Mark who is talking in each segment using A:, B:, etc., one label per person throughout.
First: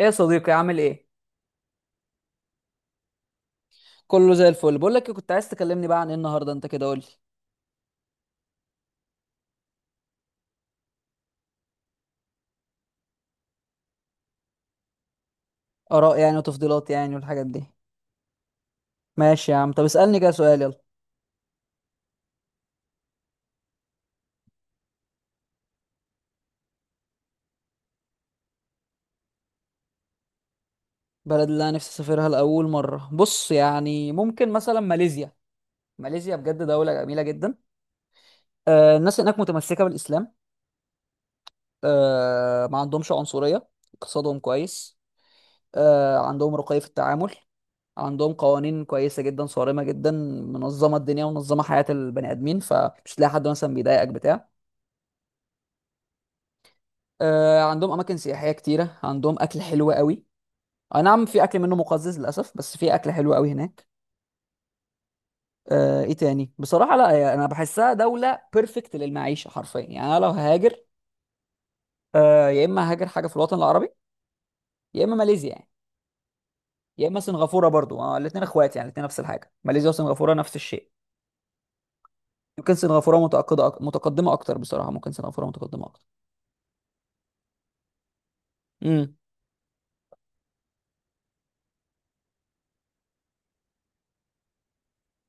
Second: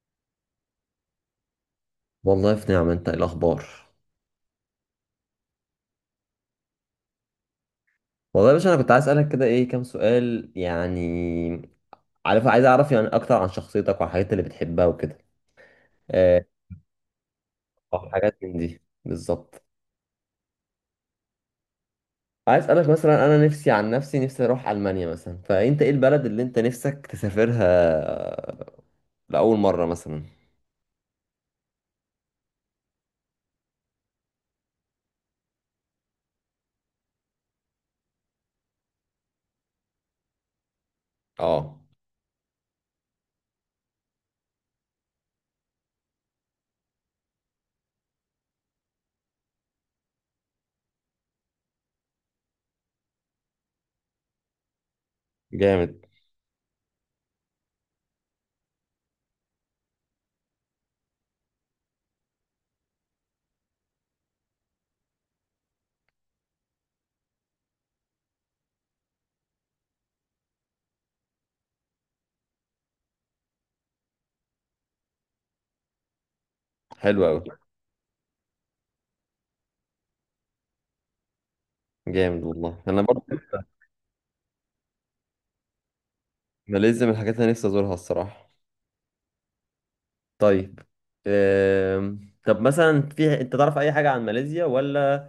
A: ايه يا صديقي؟ عامل ايه؟
B: والله في نعمة. انت ايه الاخبار؟
A: كله زي الفل. بقول لك إيه، كنت عايز تكلمني بقى عن ايه النهارده؟ انت كده قول لي
B: والله يا باشا انا كنت عايز اسالك كده ايه كام سؤال يعني. عارف عايز اعرف يعني اكتر عن شخصيتك والحاجات اللي بتحبها وكده.
A: اراء يعني
B: آه،
A: وتفضيلات يعني والحاجات دي.
B: حاجات من دي
A: ماشي يا
B: بالظبط.
A: عم، طب اسالني كده سؤال، يلا.
B: عايز اسالك مثلا، انا نفسي عن نفسي، نفسي اروح المانيا مثلا، فانت ايه البلد اللي انت نفسك تسافرها لاول مرة مثلا؟
A: بلد اللي انا نفسي اسافرها لاول مره، بص يعني ممكن مثلا ماليزيا. ماليزيا بجد دوله جميله جدا. آه الناس هناك متمسكه بالاسلام.
B: اه،
A: آه ما عندهمش عنصريه. اقتصادهم كويس. آه عندهم رقي في التعامل. عندهم قوانين كويسه جدا، صارمه جدا. منظمه الدنيا ومنظمه حياه البني ادمين، فمش تلاقي حد مثلا بيضايقك بتاع.
B: جامد.
A: آه، عندهم اماكن سياحيه كتيره، عندهم اكل حلو قوي. اي نعم في اكل منه مقزز للاسف، بس في اكل حلو قوي هناك. آه، ايه تاني؟ بصراحه لا يعني انا بحسها دوله بيرفكت للمعيشه حرفيا. يعني انا لو هاجر، آه، يا اما هاجر حاجه في الوطن العربي، يا اما ماليزيا يعني، يا اما
B: حلو قوي.
A: سنغافوره برضو. آه، الاثنين اخوات يعني، الاثنين نفس الحاجه، ماليزيا وسنغافوره نفس الشيء.
B: جامد
A: يمكن
B: والله انا
A: سنغافوره
B: برضه.
A: متقدمه متقدمه اكتر بصراحه. ممكن سنغافوره متقدمه اكتر.
B: ماليزيا من الحاجات اللي نفسي ازورها الصراحة.
A: امم.
B: طيب. آم، طب مثلا في انت تعرف اي حاجة عن ماليزيا؟ ولا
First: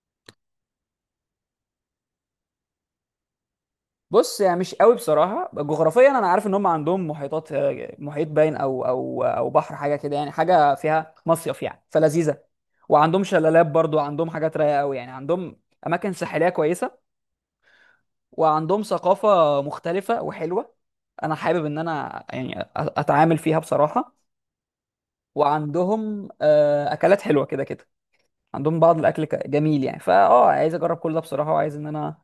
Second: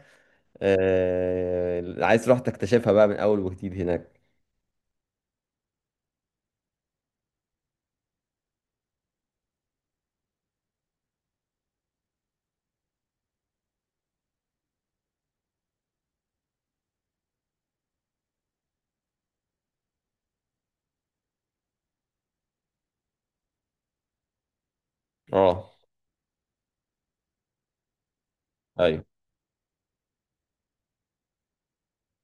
B: عايز تروح تكتشفها بقى من اول وجديد هناك؟
A: بص يعني مش قوي بصراحه جغرافيا. انا عارف ان هم عندهم محيطات، آه، محيط باين او بحر حاجه كده يعني، حاجه فيها مصيف يعني فلذيذه. وعندهم شلالات برضو، عندهم حاجات رايقه قوي يعني. عندهم اماكن ساحليه كويسه، وعندهم ثقافه مختلفه وحلوه. انا حابب ان انا يعني اتعامل فيها بصراحه.
B: اه.
A: وعندهم آه، اكلات حلوه كده كده. عندهم بعض
B: ايوه
A: الاكل جميل يعني، فاه عايز اجرب كل ده بصراحه، وعايز ان انا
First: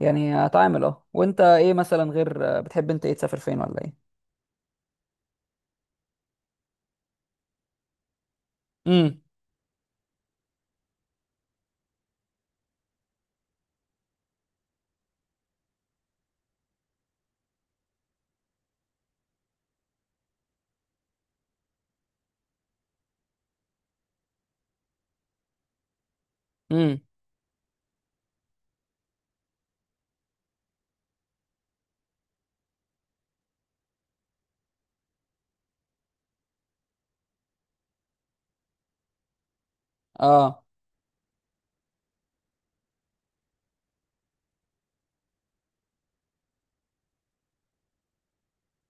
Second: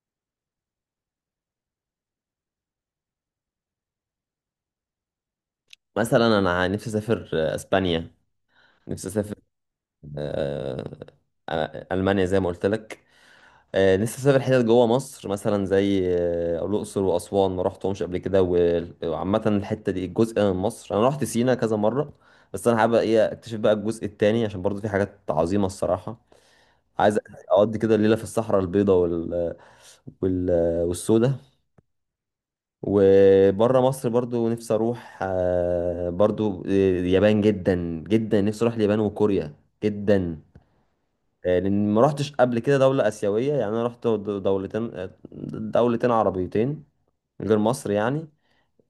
A: يعني اتعامل. اه، وانت ايه مثلا؟ غير بتحب انت، ايه تسافر فين ولا ايه؟
B: مثلا انا نفسي اسافر اسبانيا. نفسي
A: امم.
B: اسافر. آه، المانيا زي ما قلت لك. نفسي اسافر حتت جوه مصر مثلا زي الاقصر واسوان، ما رحتهمش قبل كده. وعامه الحته دي الجزء من مصر، انا رحت سينا كذا مره، بس انا حابب ايه اكتشف بقى الجزء التاني، عشان برضو في حاجات عظيمه الصراحه.
A: امم.
B: عايز اقضي كده الليله في الصحراء البيضاء وال والسوداء. وبره مصر برضو نفسي اروح برضو اليابان. جدا جدا نفسي اروح اليابان وكوريا جدا.
A: اه.
B: لان ما رحتش قبل كده دولة آسيوية يعني. انا رحت دولتين دولتين عربيتين غير مصر يعني.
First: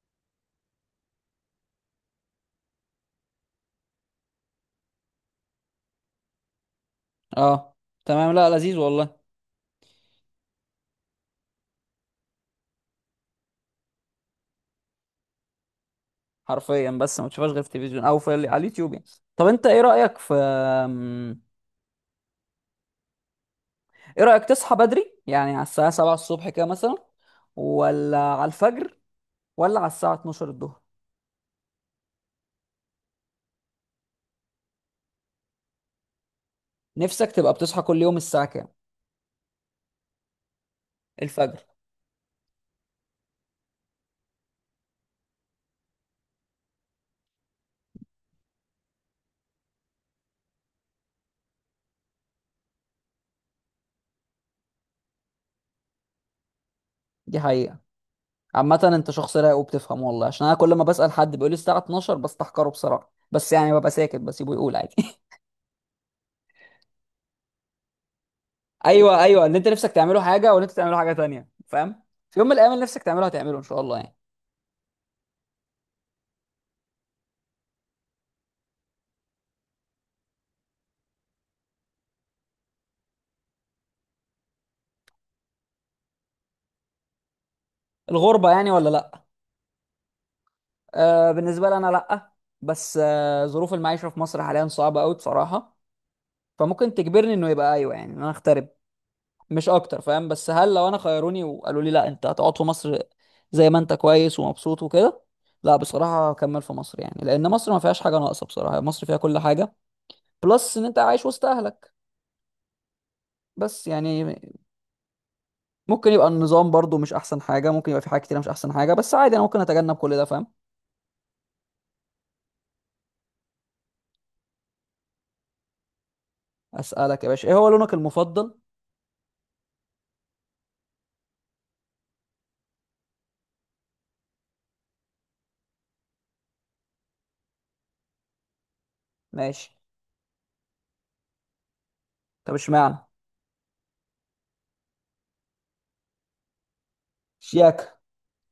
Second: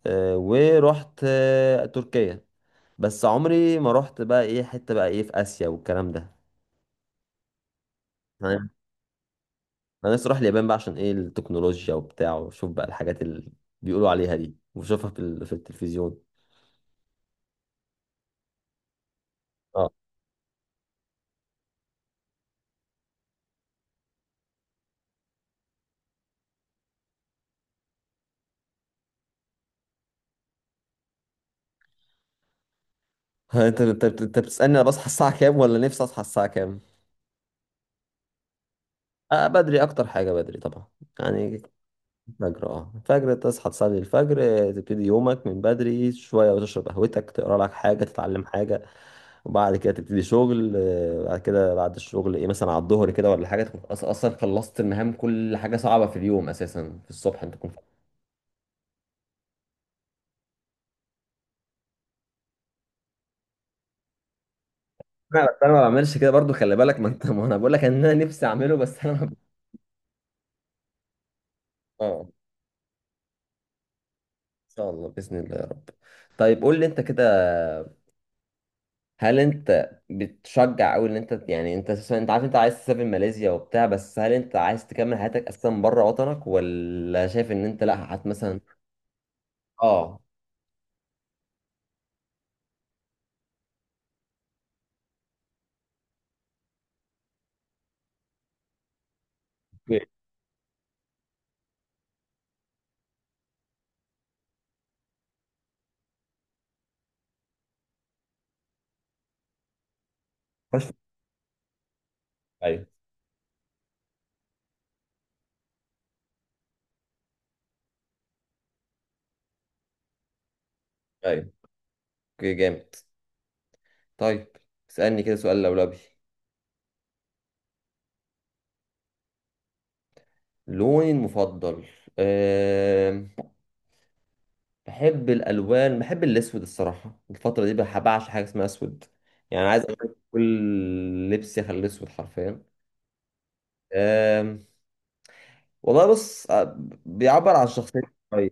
B: ورحت تركيا، بس عمري ما رحت بقى ايه حتة بقى ايه في آسيا والكلام ده.
A: اه. تمام، لا
B: انا
A: لذيذ والله.
B: أنا نفسي اروح اليابان بقى عشان ايه التكنولوجيا وبتاع، واشوف بقى الحاجات اللي بيقولوا عليها دي واشوفها في في التلفزيون.
A: حرفيا بس ما تشوفهاش غير في التلفزيون او في على اليوتيوب يعني. طب انت ايه رايك في ايه رايك تصحى بدري يعني على الساعه 7 الصبح كده مثلا، ولا على الفجر، ولا على الساعه 12 الظهر؟
B: ها، انت بتسألني انا بصحى الساعة كام، ولا نفسي اصحى الساعة كام؟
A: نفسك تبقى بتصحى كل يوم الساعه كام؟
B: آه، بدري، اكتر حاجة بدري طبعا يعني.
A: الفجر.
B: الفجر. اه الفجر، تصحى تصلي الفجر، تبتدي يومك من بدري شوية وتشرب قهوتك، تقرا لك حاجة، تتعلم حاجة، وبعد كده تبتدي شغل. بعد كده بعد الشغل ايه مثلا على الظهر كده ولا حاجة، تكون اصلا خلصت المهام. كل حاجة صعبة في اليوم اساسا في
A: دي
B: الصبح انت تكون.
A: حقيقه. عامه انت شخص رايق وبتفهم، والله عشان انا كل ما بسال حد بيقول لي الساعه 12، بستحقره بصراحه، بس يعني ببقى ساكت بسيبه يقول عادي.
B: انا بس انا ما بعملش كده برضو، خلي بالك. ما انت ما انا بقول لك ان انا نفسي اعمله، بس انا
A: ايوه
B: ما ب-
A: ايوه، ان انت نفسك تعمله حاجه وان انت تعمله حاجه تانية، فاهم؟
B: اه. ان
A: في يوم من الايام اللي نفسك تعمله هتعمله ان شاء الله يعني.
B: شاء الله، باذن الله يا رب. طيب قول لي انت كده، هل انت بتشجع او ان انت يعني، انت اساسا انت عارف انت عايز تسافر ماليزيا وبتاع، بس هل انت عايز تكمل حياتك اساسا بره وطنك، ولا شايف ان انت لا هت
A: الغربه
B: مثلا؟
A: يعني ولا لا؟
B: اه.
A: آه بالنسبه لي انا لا. بس آه ظروف المعيشه في مصر حاليا صعبه قوي بصراحه، فممكن تجبرني انه يبقى ايوه يعني، ان انا اغترب مش اكتر،
B: اوكي.
A: فاهم؟ بس هل لو انا خيروني وقالوا لي لا انت هتقعد في مصر زي ما انت كويس ومبسوط وكده؟ لا بصراحه هكمل في مصر يعني، لان مصر ما فيهاش حاجه ناقصه بصراحه، مصر فيها كل حاجه، بلس ان
B: خش.
A: انت عايش وسط اهلك.
B: ايوه
A: بس يعني ممكن يبقى النظام برضو مش احسن حاجه، ممكن يبقى في حاجات كتير مش احسن حاجه، بس عادي انا ممكن اتجنب كل ده، فاهم.
B: ايوه. اوكي، جامد. طيب اسالني كده سؤال لولبي.
A: اسالك يا باشا، ايه هو لونك المفضل؟
B: لوني المفضل. أه... بحب الالوان، بحب الاسود الصراحه الفتره دي. بعشق حاجه اسمها اسود يعني،
A: ماشي.
B: عايز أغير كل لبسي اخليه اسود
A: طب
B: حرفيا.
A: اشمعنى؟
B: أه... والله بص، بيعبر عن
A: شياكة.
B: شخصيته شوية.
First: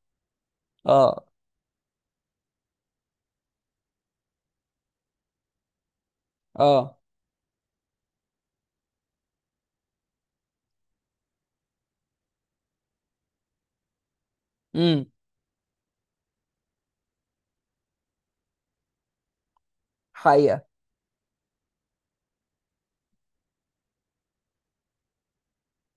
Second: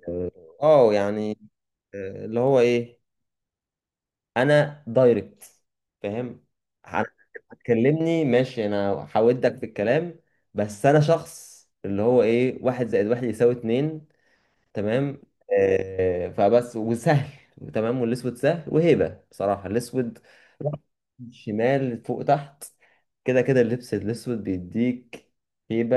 B: اه
A: اه.
B: يعني، اللي هو ايه، انا دايركت، فاهم.
A: اه.
B: انا هتكلمني ماشي، انا هودك في الكلام. بس انا شخص اللي هو ايه، واحد زائد واحد يساوي اتنين،
A: امم.
B: تمام؟ فبس وسهل. تمام. والاسود سهل وهيبه بصراحه، الاسود
A: حقيقه.
B: شمال فوق تحت كده كده. اللبس الاسود بيديك هيبه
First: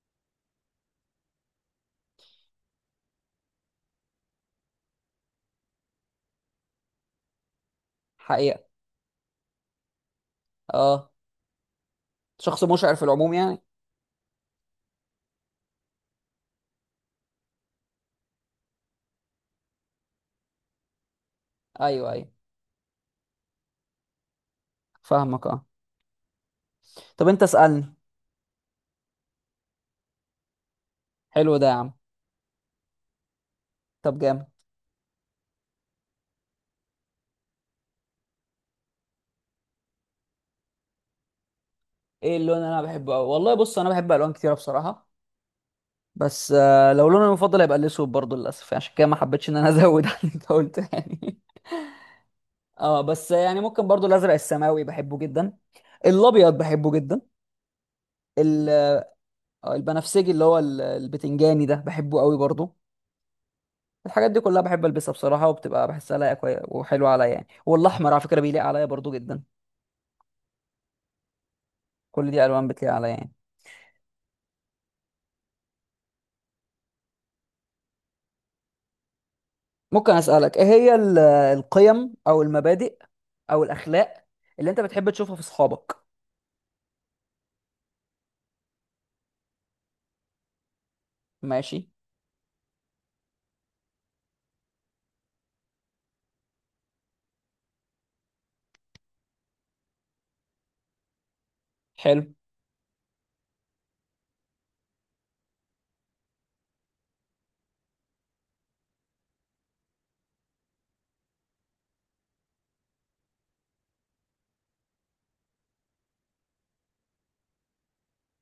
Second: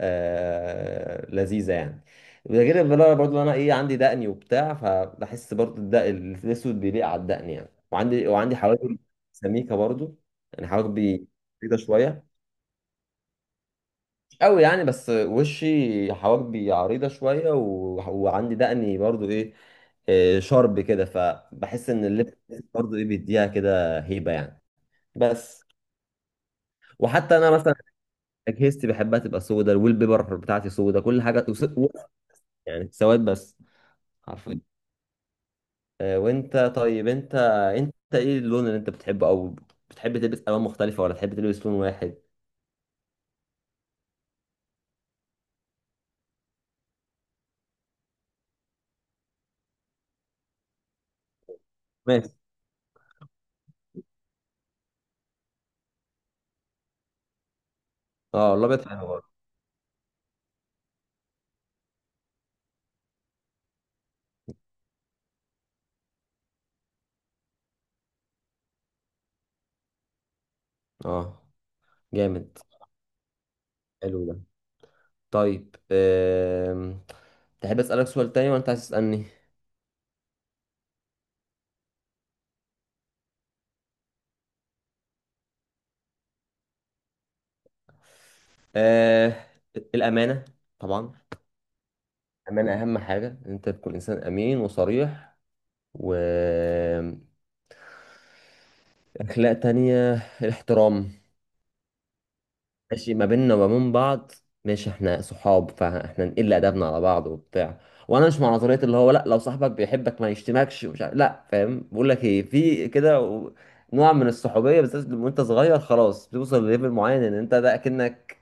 B: آه، لذيذه يعني. وده غير بقى برضه انا ايه عندي دقني وبتاع، فبحس برضه الدقن الاسود بيليق على الدقن يعني. وعندي
A: حقيقه.
B: حواجب سميكه برضه يعني.
A: اه،
B: حواجبي بيضه شويه
A: شخص مشعر في العموم يعني.
B: قوي يعني، بس وشي حواجبي عريضة شوية و... وعندي دقني برضو ايه إيه، شرب كده، فبحس ان
A: ايوه ايوه،
B: اللبس برضو ايه بيديها كده هيبة يعني.
A: فاهمك اه.
B: بس.
A: طب
B: وحتى
A: انت
B: انا مثلا
A: اسالني.
B: اجهزتي بحبها تبقى سودا، الويل بيبر بتاعتي سودا كل حاجة
A: حلو ده يا عم.
B: يعني سواد بس
A: طب جامد.
B: حرفيا. وانت طيب انت، انت ايه اللون اللي انت بتحبه، او بتحب تلبس الوان مختلفة ولا تحب تلبس لون واحد؟
A: ايه اللون اللي انا بحبه أوي؟ والله بص انا بحب الوان كتيره بصراحه. بس آه لو لوني المفضل هيبقى الاسود برضه، للاسف عشان كده ما حبيتش ان انا ازود عن اللي انت قلته يعني.
B: ماشي.
A: اه بس يعني ممكن برضو الازرق السماوي بحبه جدا. الابيض بحبه جدا.
B: اه
A: ال-
B: الابيض حلو برضه.
A: آه، البنفسجي اللي هو البتنجاني ده بحبه قوي برضو. الحاجات دي كلها بحب البسها بصراحه، وبتبقى بحسها لايقه وحلوه عليا يعني. والاحمر على فكره بيليق عليا برضو جدا.
B: اه،
A: كل دي
B: جامد.
A: الوان بتليق عليا يعني.
B: حلو ده. طيب تحب أسألك سؤال تاني ولا أنت عايز تسألني؟
A: ممكن اسالك ايه هي القيم او المبادئ او الاخلاق اللي انت بتحب تشوفها في اصحابك؟
B: أه... الأمانة طبعا.
A: ماشي.
B: الأمانة أهم حاجة، إن أنت تكون إنسان أمين وصريح، و أخلاق تانية الاحترام.
A: حلو.
B: ماشي ما بيننا وما بين بعض، ماشي احنا صحاب فاحنا نقل ادبنا على بعض وبتاع. وانا مش مع نظريه اللي هو لا لو صاحبك بيحبك ما يشتمكش ومش عارف لا، فاهم؟ بقول لك ايه، في كده نوع من الصحوبيه، بالذات لما انت صغير خلاص، بتوصل لليفل معين ان انت ده اكنك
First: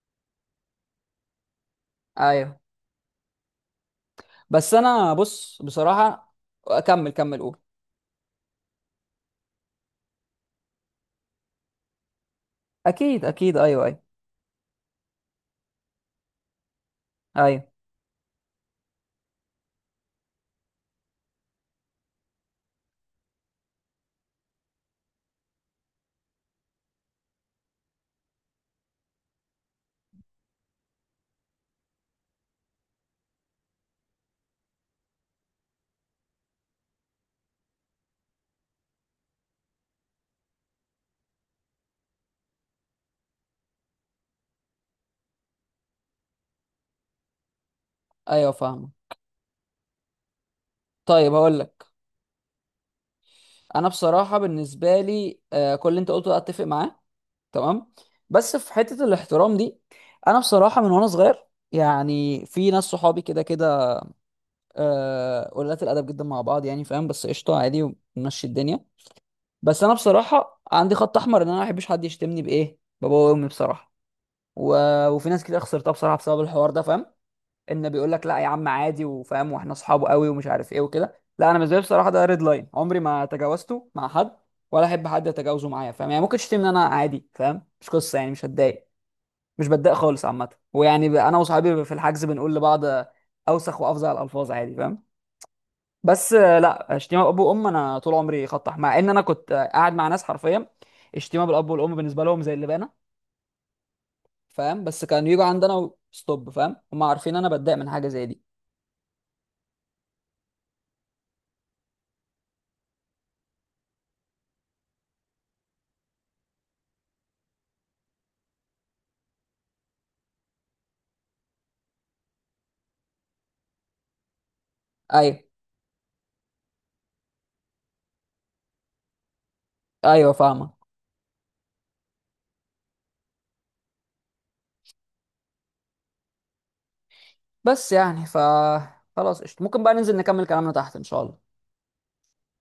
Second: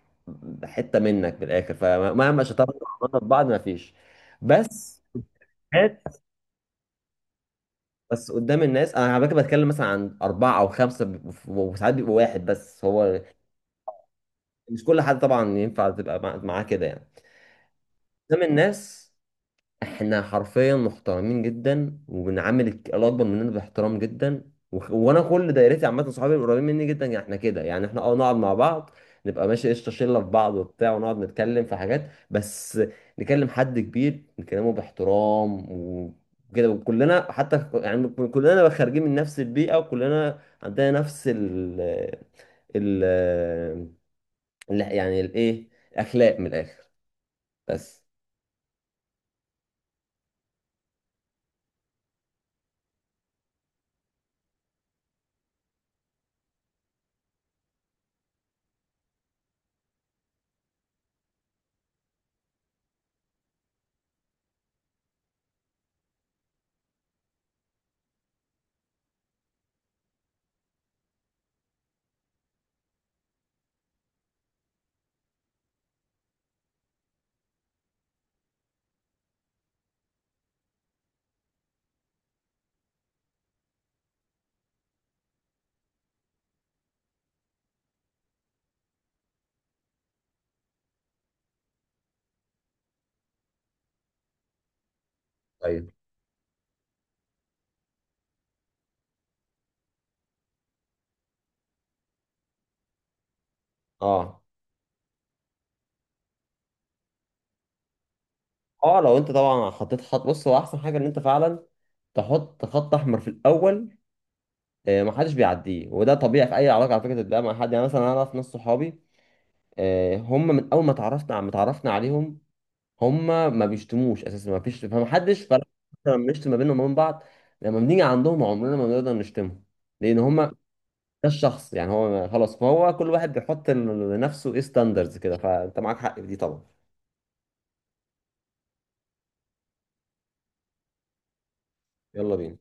B: حته منك بالاخر، فمهما
A: ايوه.
B: شطرنا وعملنا في بعض ما فيش.
A: بس
B: بس.
A: انا بص
B: هات.
A: بصراحه. اكمل، كمل قول.
B: بس قدام الناس انا على فكره بتكلم مثلا عن اربعه او خمسه وساعات بيبقى واحد بس هو.
A: اكيد اكيد، ايوه ايوه.
B: مش كل حد طبعا ينفع تبقى معاه كده يعني.
A: ايوه
B: قدام الناس احنا حرفيا محترمين جدا، وبنعامل الاكبر مننا باحترام جدا. وانا كل دايرتي عامه، صحابي القريبين مني جدا يعني، احنا كده يعني احنا اه نقعد مع بعض نبقى ماشي قشطه، شله في بعض وبتاع، ونقعد نتكلم في حاجات بس. نكلم حد كبير نكلمه باحترام وكده. وكلنا حتى كلنا خارجين من نفس البيئه، وكلنا عندنا نفس ال يعني الايه اخلاق من الاخر. بس.
A: ايوه فاهم. طيب هقول لك، انا بصراحه بالنسبه لي آه، كل اللي انت قلته ده اتفق معاه. تمام. بس في حته الاحترام دي، انا بصراحه من وانا صغير يعني في ناس صحابي كده كده، آه، قلات الادب جدا مع بعض يعني، فاهم؟ بس قشطه عادي ومشي الدنيا. بس انا بصراحه عندي خط احمر ان انا ما احبش حد يشتمني بايه بابا وامي بصراحه. و... وفي ناس كتير خسرتها بصراحه بسبب الحوار ده، فاهم؟ ان بيقول لك لا يا عم عادي وفاهم واحنا اصحابه قوي ومش عارف ايه وكده، لا انا بالنسبه لي بصراحه ده ريد لاين عمري ما تجاوزته مع حد، ولا احب حد يتجاوزه معايا، فاهم؟ يعني ممكن تشتمني ان انا عادي، فاهم؟ مش قصه يعني، مش هتضايق، مش بتضايق خالص عامه. ويعني انا وصحابي في الحجز بنقول لبعض اوسخ وافظع الالفاظ عادي، فاهم؟
B: طيب.
A: بس آه، لا شتيمه اب وام. انا طول عمري خطح، مع ان انا كنت آه، قاعد مع ناس حرفيا الشتيمه بالاب والام بالنسبه لهم زي اللبانه،
B: اه
A: فاهم؟ بس كانوا يجوا عندنا ستوب، فاهم. هم عارفين انا بتضايق من حاجه زي دي.
B: اه لو انت طبعا حطيت خط، بص هو احسن حاجه ان انت فعلا تحط خط احمر في الاول، محدش بيعديه. وده طبيعي في اي علاقه على فكره تبقى مع حد. يعني مثلا انا اعرف ناس صحابي هم من اول ما اتعرفنا، ما اتعرفنا عليهم هم ما بيشتموش اساسا، ما فيش،
A: ايوه
B: فمحدش فرق لما بنشتم ما بينهم وبين بعض، لما بنيجي عندهم عمرنا ما بنقدر نشتمهم، لان
A: ايوه
B: هم ده
A: فاهمك.
B: الشخص يعني هو خلاص. فهو كل واحد بيحط لنفسه ايه ستاندرز كده، فانت معاك حق في دي طبعا.
A: بس يعني ف، خلاص قشطة، ممكن بقى ننزل نكمل كلامنا تحت ان شاء الله.
B: يلا بينا.